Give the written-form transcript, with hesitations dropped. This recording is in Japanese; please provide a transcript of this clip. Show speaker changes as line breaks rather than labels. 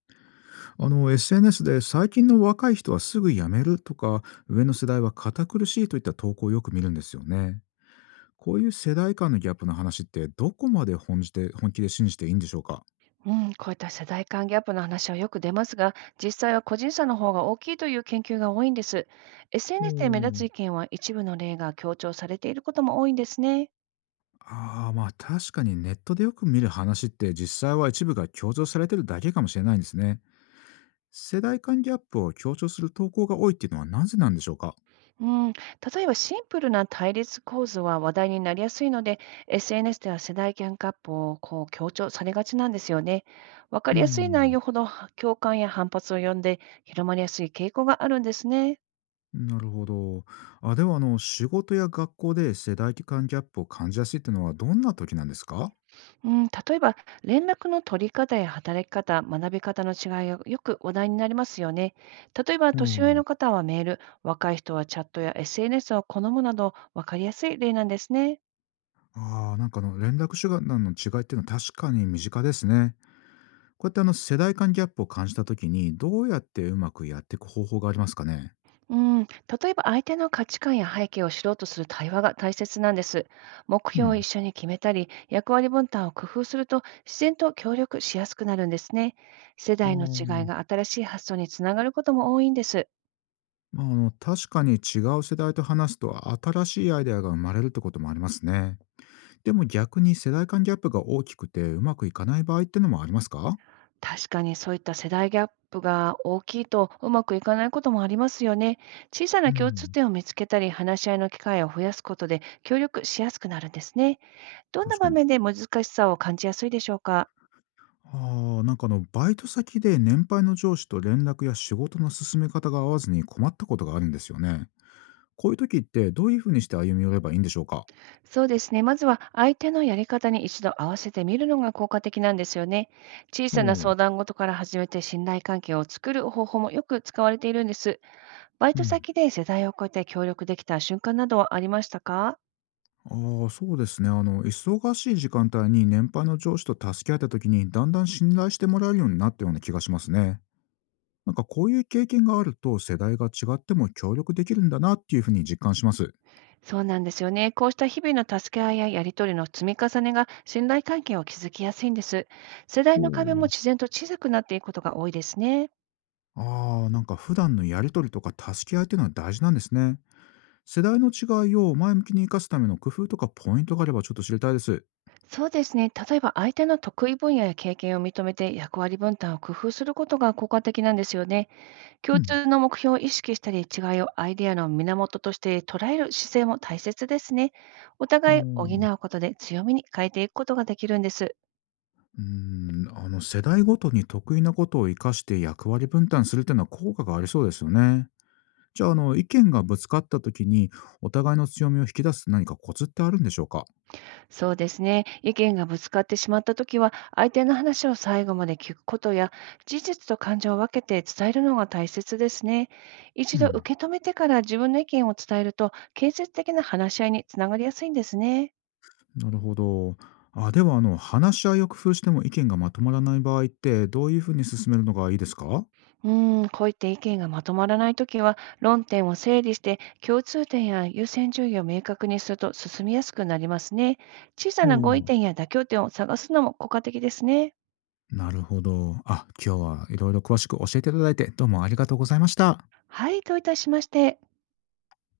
SNS で最近の若い人はすぐ辞めるとか、上の世代は堅苦しいといった投稿をよく見るんですよね。こういう世代間のギャップの話って、どこまで本気で信じていいんでしょうか？
うん、こういった世代間ギャップの話はよく出ますが、実際は個人差の方が大きいという研究が多いんです。SNS で目立つ
う、
意見は一部の例が強調されていることも多いんですね。
ああー、まあ確かにネットでよく見る話って、実際は一部が強調されてるだけかもしれないんですね。世代間ギャップを強調する投稿が多いっていうのは、なぜなんでしょうか？
うん、例えばシンプルな対立構図は話題になりやすいので、SNS では世代間ギャップをこう強調されがちなんですよね。わか
う
りやすい内
ん、
容ほどは共感や反発を呼んで広まりやすい傾向があるんですね。
なるほど。あ、では、仕事や学校で世代間ギャップを感じやすいってのは、どんな時なんですか？
うん、例えば、連絡の取り方や働き方、学び方の違いがよく話題になりますよね。例えば、
う
年上
ん、
の方はメール、若い人はチャットや SNS を好むなど、分かりやすい例なんですね。
ああ、なんか、連絡手段の違いっていうのは確かに身近ですね。こうやって、世代間ギャップを感じた時に、どうやってうまくやっていく方法がありますかね？
うん、例えば、相手の価値観や背景を知ろうとする対話が大切なんです。目
う
標を一
ん。
緒に決めたり、役割分担を工夫すると、自然と協力しやすくなるんですね。世
あ
代の違い
ー
が新しい発想につながることも多いんです。
まあ、確かに違う世代と話すと、新しいアイデアが生まれるってこともありますね。でも逆に、世代間ギャップが大きくてうまくいかない場合ってのもありますか？
確かにそういった世代ギャップが大きいとうまくいかないこともありますよね。小さ
う
な共通
ん、
点を見つけたり、話し合いの機会を増やすことで協力しやすくなるんですね。どんな
確か
場
に。
面で難しさを感じやすいでしょうか？
ああ、なんか、バイト先で年配の上司と連絡や仕事の進め方が合わずに、困ったことがあるんですよね。こういう時って、どういうふうにして歩み寄ればいいんでしょうか？
そうですね。まずは相手のやり方に一度合わせてみるのが効果的なんですよね。小
お
さな
う、
相談事から始めて信頼関係を作る方法もよく使われているんです。バイ
う
ト
ん。
先で世代を超えて協力できた瞬間などはありましたか？
ああ、そうですね。忙しい時間帯に年配の上司と助け合った時に、だんだん信頼してもらえるようになったような気がしますね。なんかこういう経験があると、世代が違っても協力できるんだなっていうふうに実感します。
そうなんですよね。こうした日々の助け合いややりとりの積み重ねが信頼関係を築きやすいんです。世代
お
の壁も
う、
自然と小さくなっていくことが多いですね。
ああ、なんか普段のやりとりとか助け合いっていうのは大事なんですね。世代の違いを前向きに生かすための工夫とかポイントがあれば、ちょっと知りたいです。
そうですね。例えば相手の得意分野や経験を認めて役割分担を工夫することが効果的なんですよね。
う
共
ん。
通の目標を意識したり、違いをアイデアの源として捉える姿勢も大切ですね。お
うん、
互い
う
補うことで強みに変えていくことができるんです。
ーん、世代ごとに得意なことを生かして役割分担するっていうのは、効果がありそうですよね。じゃあ、意見がぶつかった時に、お互いの強みを引き出す何かコツってあるんでしょうか？
そうですね。意見がぶつかってしまったときは、相手の話を最後まで聞くことや、事実と感情を分けて伝えるのが大切ですね。一
う
度
ん、
受け止めてから自分の意見を伝えると、建設的な話し合いにつながりやすいんですね。
なるほど。あ、では、話し合いを工夫しても意見がまとまらない場合って、どういうふうに進めるのがいいですか？
うん、こういった意見がまとまらないときは、論点を整理して、共通点や優先順位を明確にすると進みやすくなりますね。小さ
お
な合意
う、
点や妥協点を探すのも効果的ですね。
なるほど。あ、今日はいろいろ詳しく教えていただいて、どうもありがとうございました。
はい、どういたしまして。